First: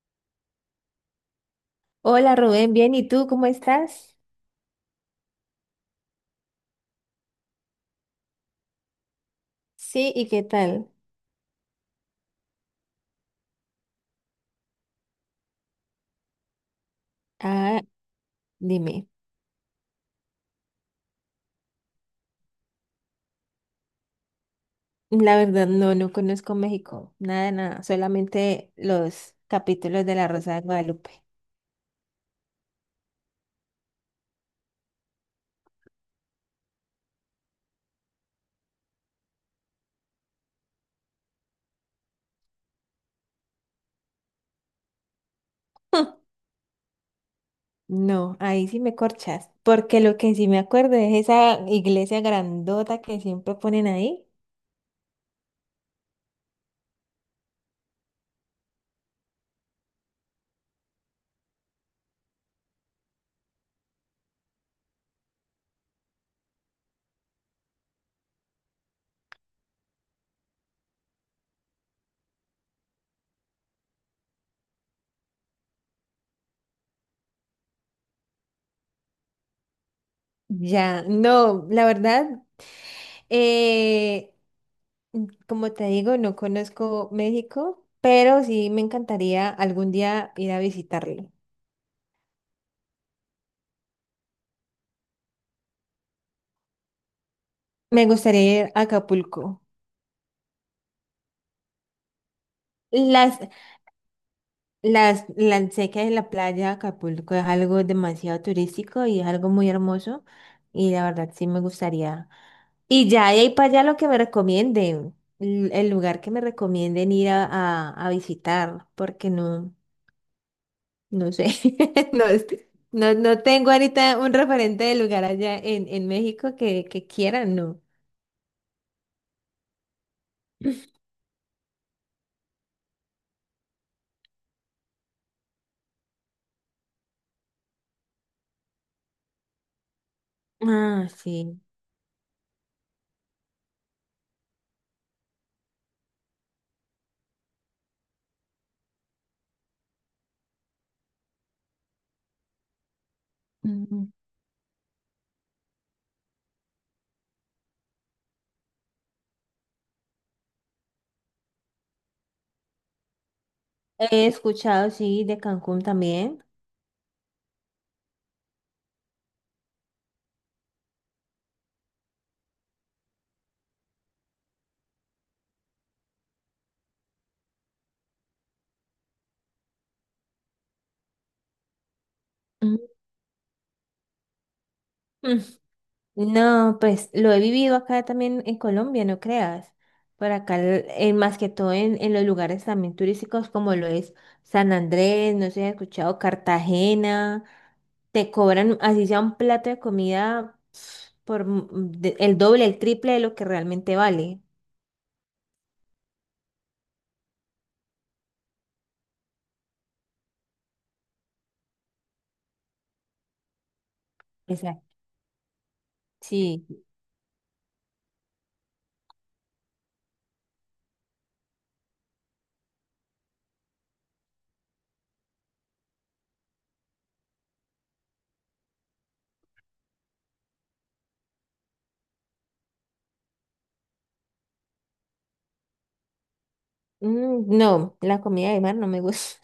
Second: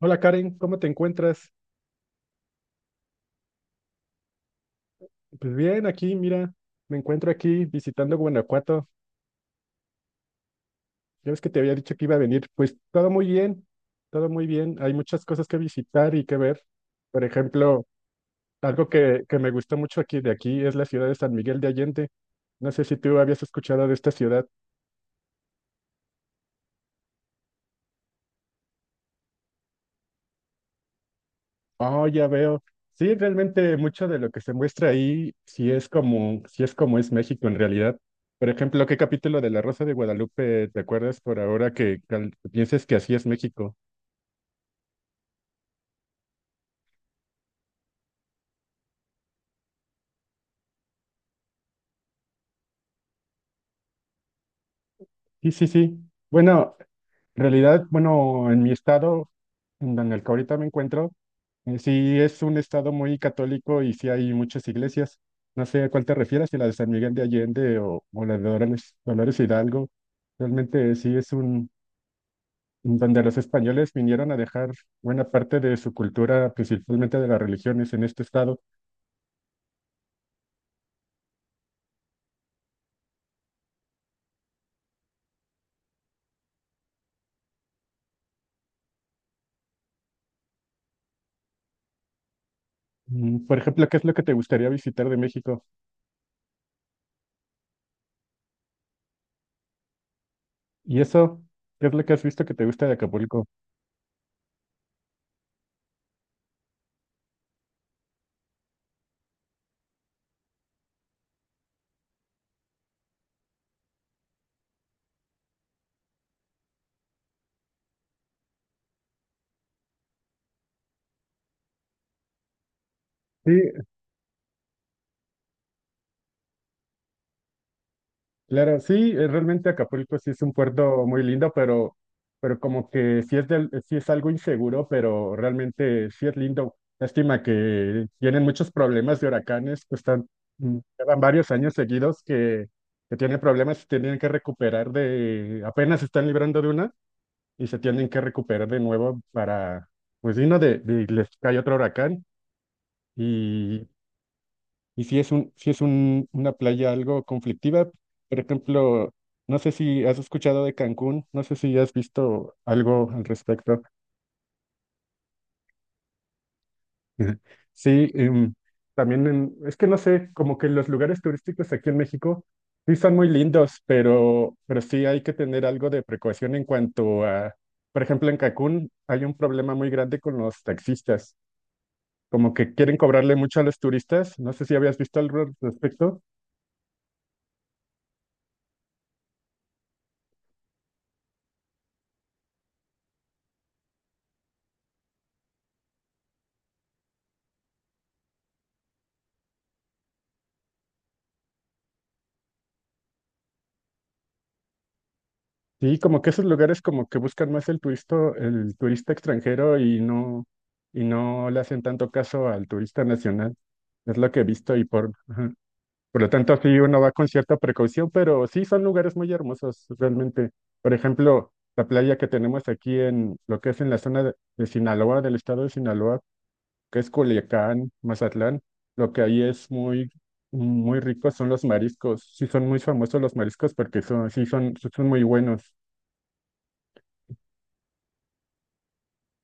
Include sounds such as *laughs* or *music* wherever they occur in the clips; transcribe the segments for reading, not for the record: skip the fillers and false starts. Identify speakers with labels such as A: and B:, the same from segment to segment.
A: Hola Karen, ¿cómo te encuentras?
B: Hola Rubén, bien, ¿y tú cómo estás?
A: Pues bien, aquí, mira, me encuentro aquí visitando Guanajuato.
B: Sí, ¿y qué tal?
A: Ya ves que te había dicho que iba a venir. Pues todo muy bien, todo muy bien. Hay muchas cosas que visitar y que ver. Por
B: Ah,
A: ejemplo, algo
B: dime.
A: que me gustó mucho aquí de aquí es la ciudad de San Miguel de Allende. No sé si tú habías escuchado de esta ciudad.
B: La verdad, no, no conozco México, nada, nada, solamente los capítulos de La Rosa de Guadalupe.
A: Oh, ya veo. Sí, realmente mucho de lo que se muestra ahí, sí es como es México en realidad. Por ejemplo, ¿qué capítulo de La Rosa de Guadalupe te acuerdas por ahora que, pienses que así es México?
B: *laughs* No, ahí sí me corchas, porque lo que sí me acuerdo es esa iglesia grandota que siempre ponen ahí.
A: Sí, sí, sí. Bueno, en realidad, bueno, en mi estado, en donde el que ahorita me encuentro, sí es un estado muy católico y sí hay muchas iglesias. No sé a cuál te refieres, si la de San Miguel de Allende o la de Dolores, Dolores Hidalgo. Realmente donde los españoles vinieron a dejar buena parte de su cultura, principalmente de las religiones, en este estado.
B: Ya, no, la verdad, eh, como te digo, no conozco México, pero sí me encantaría algún día ir a visitarlo.
A: Por ejemplo, ¿qué es lo que te gustaría visitar de México?
B: Me gustaría ir a Acapulco.
A: Y eso, ¿qué es lo que has visto que te gusta de
B: Las,
A: Acapulco?
B: las, sé que la playa de Acapulco es algo demasiado turístico y es algo muy hermoso. Y la verdad sí me gustaría. Y ya de ahí para allá lo que me recomienden, el lugar que me recomienden ir a visitar, porque no, no sé. *laughs* No, no, no
A: Sí,
B: tengo ahorita un referente de lugar allá en México que quieran, no.
A: claro, sí, realmente Acapulco sí es un puerto muy lindo, pero como que sí es algo inseguro, pero realmente sí es lindo. Lástima que tienen muchos problemas de huracanes, pues
B: Ah,
A: llevan varios
B: sí.
A: años seguidos que tienen problemas y tienen que recuperar apenas se están librando de una y se tienen que recuperar de nuevo para, pues vino de- les cae otro huracán y
B: Ujú.
A: y si es un, si es un, una playa algo conflictiva, por ejemplo, no sé si has escuchado de Cancún, no sé si has visto algo al respecto.
B: He escuchado, sí, de Cancún también.
A: Ujú. Sí, también es que no sé, como que los lugares turísticos aquí en México sí son muy lindos, pero sí hay que tener algo de precaución en cuanto a, por ejemplo, en Cancún hay un problema muy grande con los taxistas, como que quieren cobrarle mucho a los turistas, no sé si habías visto
B: Mm,
A: algo al respecto.
B: no, pues lo he vivido acá también en Colombia, no creas. Por acá, más que todo en los lugares también turísticos como lo es San Andrés, no sé si has escuchado, Cartagena, te cobran así sea un plato de comida por el doble, el triple de lo que realmente vale.
A: Sí, como que esos lugares como que buscan más el turista extranjero y no le hacen tanto caso al turista nacional. Es lo que he visto y
B: Exacto.
A: ajá. Por lo tanto,
B: Sí.
A: sí uno va con cierta precaución, pero sí son lugares muy hermosos realmente. Por ejemplo, la playa que tenemos aquí en lo que es en la zona de Sinaloa, del estado de Sinaloa, que es Culiacán, Mazatlán, lo que ahí es muy, muy rico son los mariscos. Sí son muy famosos los mariscos porque sí son muy buenos.
B: Mm, no, la comida de mar no me gusta.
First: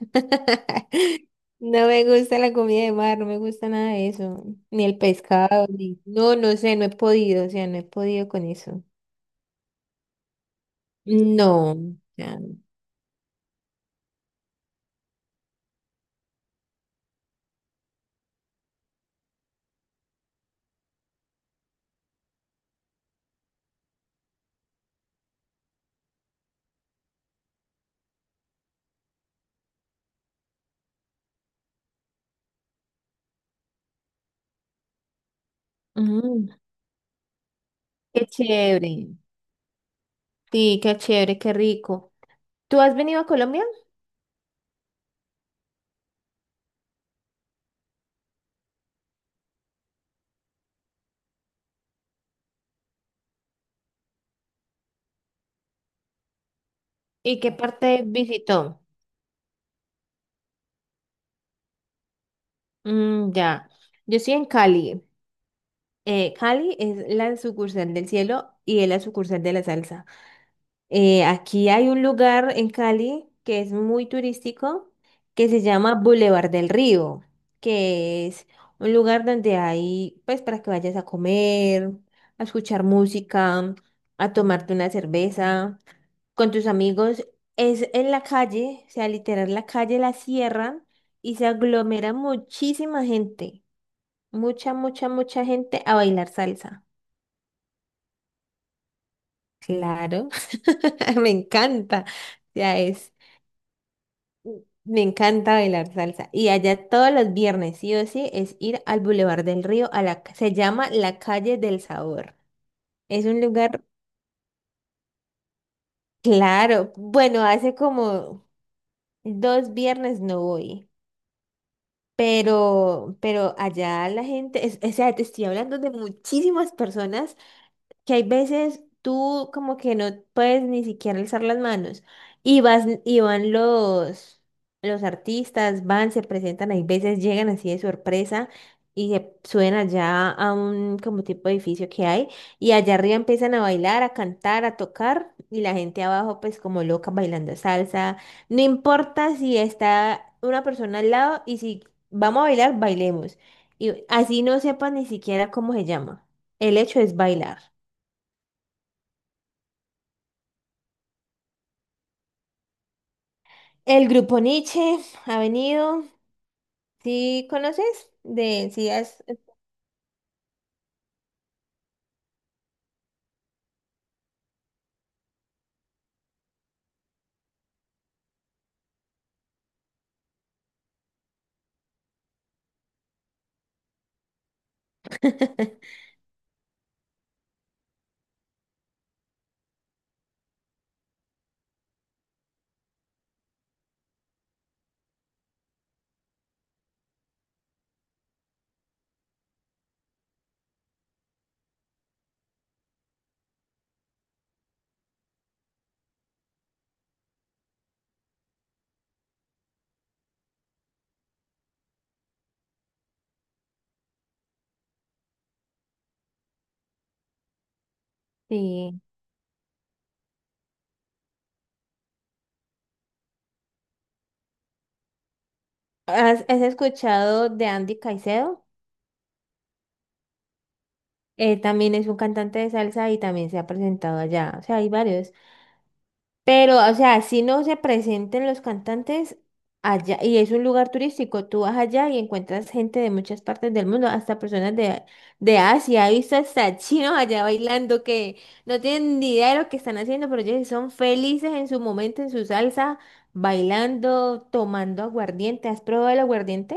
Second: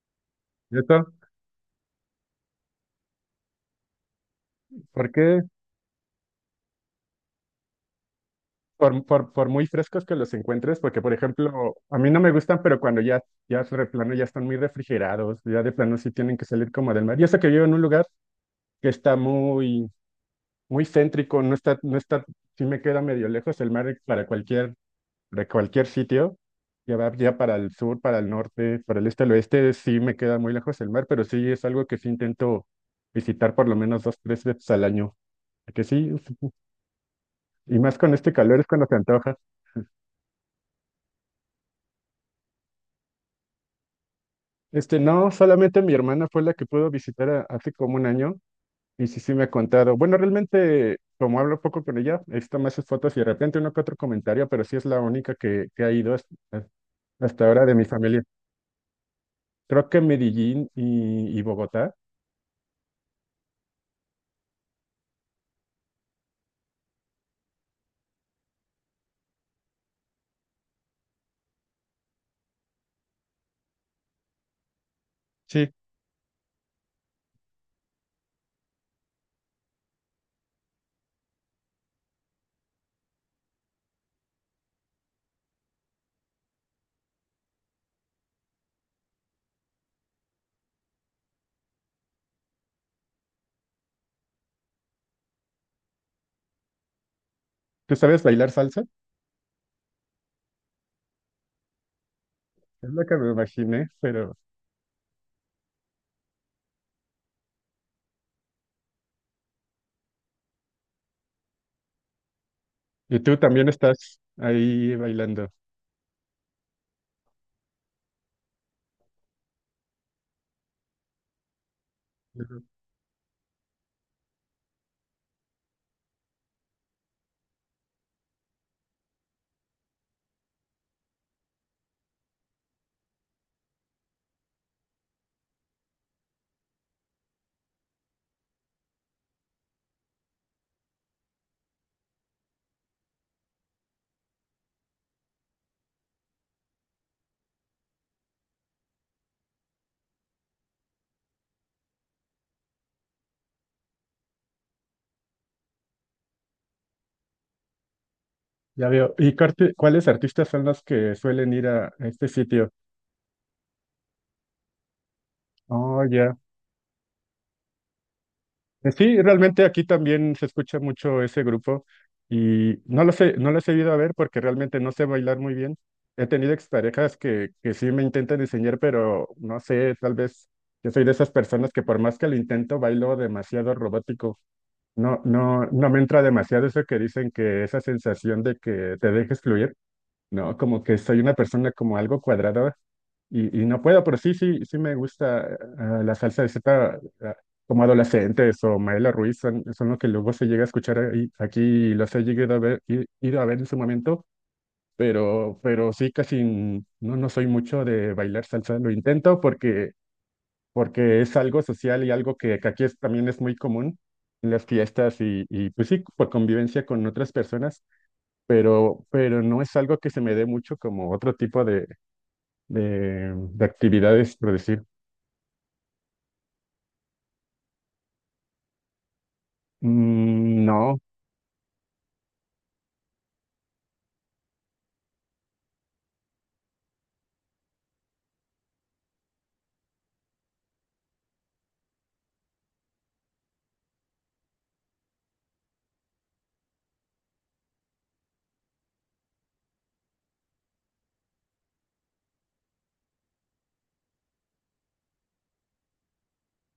A: ¿Cierto?
B: *laughs* No me gusta la comida de mar, no me gusta nada de eso. Ni el
A: Porque
B: pescado, ni no, no sé, no he podido, o sea, no he podido con eso.
A: por muy frescos que los encuentres, porque por
B: No,
A: ejemplo,
B: o
A: a mí no me
B: sea,
A: gustan, pero cuando ya, ya de plano ya están muy refrigerados, ya de plano sí tienen que salir como del mar. Y eso que vivo en un lugar que está muy, muy céntrico, no está, no está, sí me queda medio lejos el mar de cualquier sitio. Ya va ya para el sur, para el norte, para el este, el oeste, sí me queda muy lejos el mar, pero sí es algo que sí intento visitar por lo menos dos, tres veces al año. Que sí,
B: mm,
A: y más con
B: qué
A: este calor es cuando
B: chévere.
A: se antoja.
B: Sí, qué chévere, qué rico. ¿Tú has venido a Colombia?
A: Este, no, solamente mi hermana fue la que pudo visitar hace como un año y sí me ha contado. Bueno, realmente, como hablo poco con ella, he visto más sus fotos y de repente uno que otro comentario, pero sí es la única que ha ido hasta,
B: ¿Y
A: hasta
B: qué
A: ahora de mi
B: parte
A: familia.
B: visitó?
A: Creo que Medellín y Bogotá.
B: Mm, ya. Yo estoy en Cali. Cali es la sucursal del cielo y es la sucursal de la salsa. Aquí hay un lugar en Cali que es muy turístico, que se
A: Sí,
B: llama Boulevard del Río, que es un lugar donde hay, pues, para que vayas a comer, a escuchar música, a tomarte una cerveza con tus amigos. Es en la calle, o sea, literal, la calle la cierran y se aglomera muchísima gente, mucha, mucha, mucha gente a bailar salsa.
A: ¿tú sabes bailar salsa?
B: Claro, *laughs* me encanta. Ya
A: Es lo
B: es.
A: que me imaginé, pero.
B: Me encanta bailar salsa. Y allá todos los viernes, sí o sí, es ir al Boulevard del Río, a se llama la Calle del Sabor.
A: Y
B: Es
A: tú
B: un
A: también
B: lugar,
A: estás ahí bailando.
B: claro, bueno, hace como dos viernes no voy, pero, allá la gente, es, o sea, te estoy hablando de muchísimas personas que hay veces tú como que no puedes ni siquiera alzar las manos y vas y van los artistas, van, se presentan, hay veces llegan así de sorpresa y se suben allá a un como tipo de edificio que hay y allá arriba empiezan a bailar, a cantar, a tocar y la gente abajo pues como loca bailando salsa. No importa si está una persona al lado y si vamos a bailar, bailemos. Y así no sepa ni siquiera cómo se llama. El hecho es bailar.
A: Ya veo. ¿Y cuáles artistas son los que suelen ir a este sitio?
B: El grupo Nietzsche ha
A: Oh,
B: venido.
A: ya.
B: ¿Sí conoces? De, sí,
A: Sí,
B: has,
A: realmente aquí también se escucha mucho ese grupo y no lo sé, no lo he ido a ver porque realmente no sé bailar muy bien. He tenido exparejas que sí me intentan enseñar, pero no sé, tal vez yo soy de esas personas que por más que lo intento, bailo demasiado robótico. No, no, no me
B: *laughs*
A: entra demasiado eso que dicen que esa sensación de que te dejes fluir. No, como que soy una persona como algo cuadrada y no puedo, pero sí me gusta la salsa de Z como Adolescentes o Maela Ruiz, son lo que luego se llega a escuchar aquí y los he llegado a ver, ido a ver en su momento, pero sí casi no soy mucho de bailar salsa, lo intento porque es algo social y algo que aquí es, también es muy común en las fiestas y pues sí, por convivencia con otras personas
B: sí.
A: pero no es algo que se me dé mucho como otro tipo de, de actividades, por decir.
B: Has escuchado de Andy Caicedo?
A: No,
B: Él también es un cantante de salsa y también se ha presentado allá. O sea, hay varios. Pero, o sea, si no se presenten los cantantes allá, y es un lugar turístico, tú vas allá y encuentras gente de muchas partes del mundo, hasta personas de Asia, he visto hasta *laughs* chinos allá bailando que no tienen ni idea de lo que están haciendo, pero ellos son felices en su momento, en su salsa, bailando, tomando aguardiente. ¿Has probado el aguardiente?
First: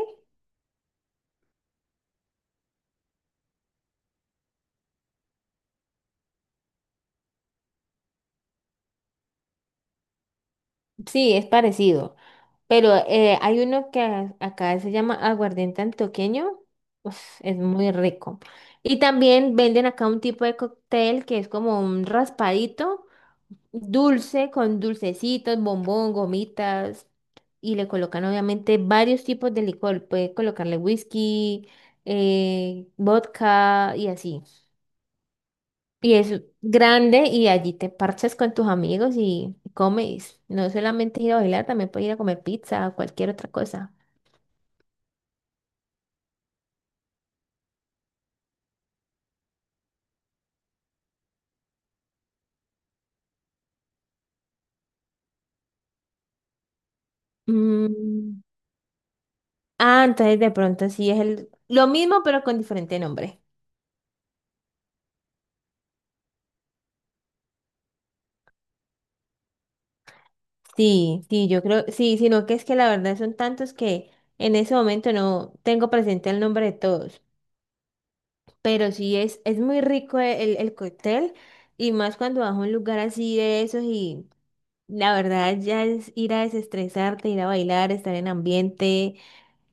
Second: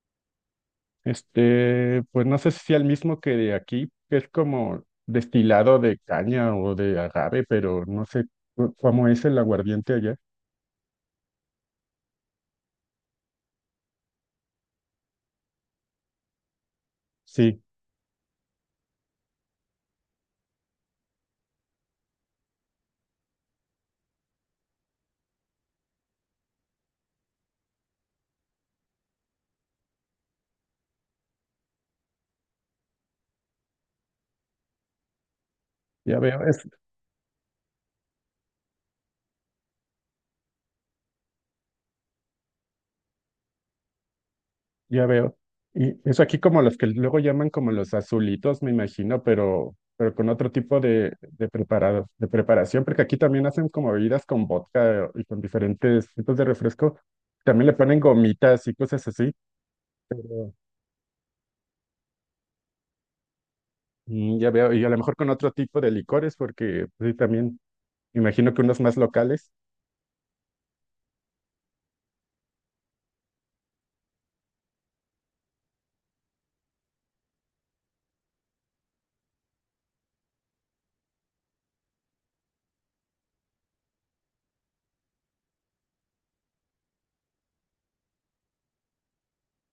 A: este, pues no sé si sea el mismo que de aquí, que es como destilado de caña o de agave, pero no sé cómo es el aguardiente allá.
B: Sí, es parecido. Pero hay uno que acá se llama aguardiente antioqueño. Uf, es
A: Sí,
B: muy rico. Y también venden acá un tipo de cóctel que es como un raspadito dulce con dulcecitos, bombón, gomitas. Y le colocan obviamente varios tipos de licor. Puede colocarle whisky, vodka y así. Y
A: ya veo.
B: es grande y allí te parchas con tus amigos y comes. No solamente ir a bailar, también puedes ir a comer pizza o cualquier otra cosa.
A: Ya veo. Y eso aquí como los que luego llaman como los azulitos, me imagino, pero con otro tipo de preparación, porque aquí también hacen como bebidas con vodka y con diferentes tipos de refresco. También le ponen
B: Mm,
A: gomitas y cosas así.
B: ah, entonces de
A: pero,
B: pronto sí es el lo mismo pero con diferente nombre.
A: mm, ya veo. Y a lo mejor con otro tipo de licores, porque pues, sí, también me imagino que unos más locales.
B: Sí, sí, yo creo, sí, sino que es que la verdad son tantos que en ese momento no tengo presente el nombre de todos, pero sí es muy rico el cóctel y más cuando vas a un lugar así de esos y la verdad ya es ir a desestresarte, ir a bailar, estar en ambiente.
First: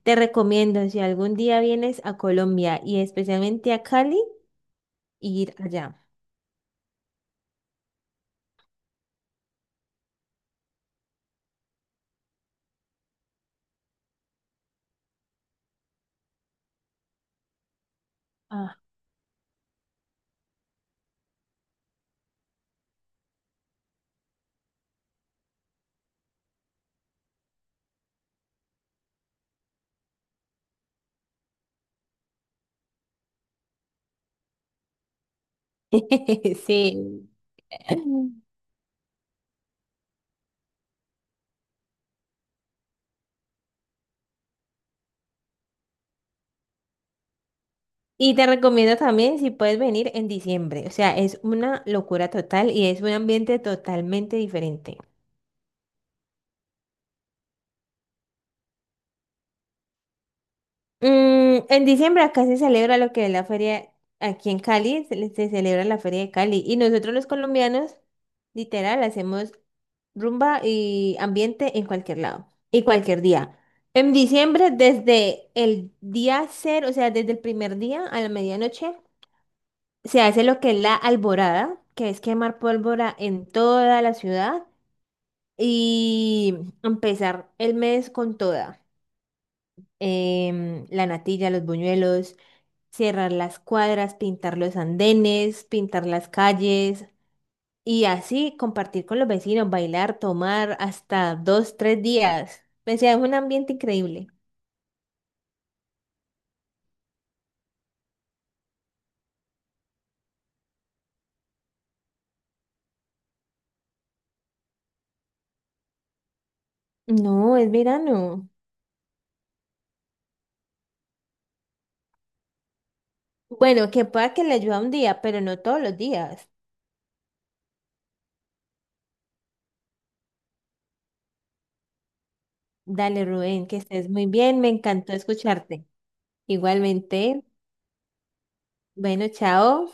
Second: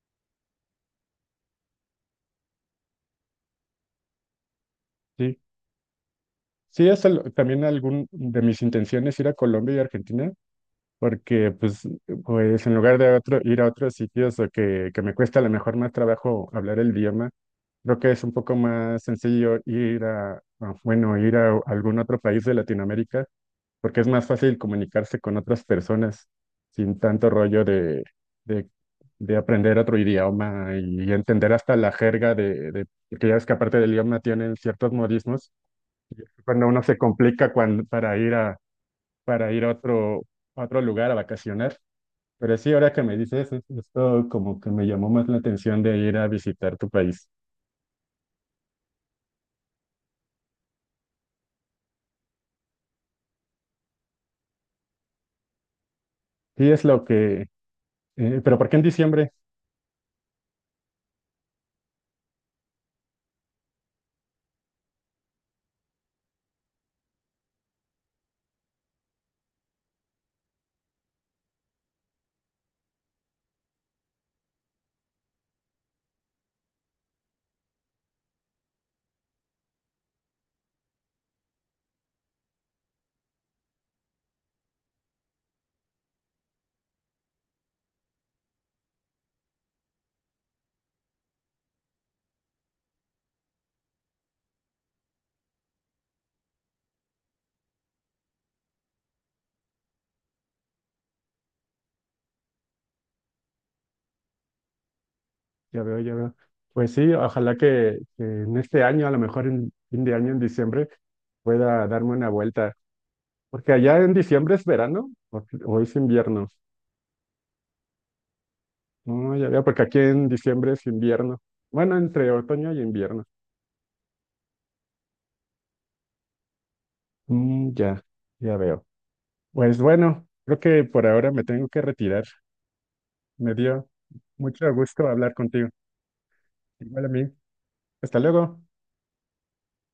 B: Te recomiendo si algún día vienes a Colombia y especialmente a Cali,
A: Sí.
B: ir allá.
A: Sí, es también algún de mis intenciones ir a Colombia y Argentina. Porque pues en lugar de otro, ir a otros sitios o que me cuesta a lo mejor más trabajo hablar el idioma, creo que es un poco más sencillo bueno, ir a algún otro país de Latinoamérica, porque es más fácil comunicarse con otras personas sin tanto rollo de, de aprender otro idioma y, entender hasta la jerga de, porque ya ves que aparte del idioma tienen ciertos modismos,
B: *laughs*
A: cuando, uno se
B: Sí.
A: complica cuando, para ir a otro lugar a vacacionar, pero sí, ahora que me dices, esto como que me llamó más la atención de ir a visitar tu país.
B: Y te recomiendo también si puedes venir en diciembre. O sea, es una locura total y es un ambiente totalmente diferente.
A: Sí, es lo que. Pero ¿por qué en diciembre?
B: Mm, en diciembre acá se celebra lo que es la feria, aquí en Cali, se celebra la feria de Cali. Y nosotros los colombianos, literal, hacemos rumba y ambiente en cualquier lado y cualquier día. En diciembre, desde el día cero, o sea, desde el primer día a la medianoche, se hace lo que es la alborada, que es quemar pólvora en toda la ciudad. Y empezar el mes con toda. La natilla, los buñuelos, cerrar las cuadras, pintar los andenes, pintar las calles y así compartir con los vecinos, bailar, tomar hasta dos, tres días. O sea, es un ambiente increíble.
A: Ya veo, ya veo. Pues sí, ojalá que en este año, a lo mejor en fin de año, en diciembre, pueda darme una vuelta. Porque allá en diciembre es verano o es invierno.
B: No, es verano.
A: No, ya veo, porque aquí en diciembre es invierno. Bueno, entre otoño y invierno.
B: Bueno, que pueda que le ayude un día, pero no todos los días.
A: Ya ya veo. Pues bueno, creo que por ahora me tengo que retirar.
B: Dale,
A: Me
B: Rubén, que
A: dio
B: estés muy bien. Me
A: mucho gusto
B: encantó
A: hablar contigo.
B: escucharte.
A: Igual a mí.
B: Igualmente.
A: Hasta luego.
B: Bueno, chao.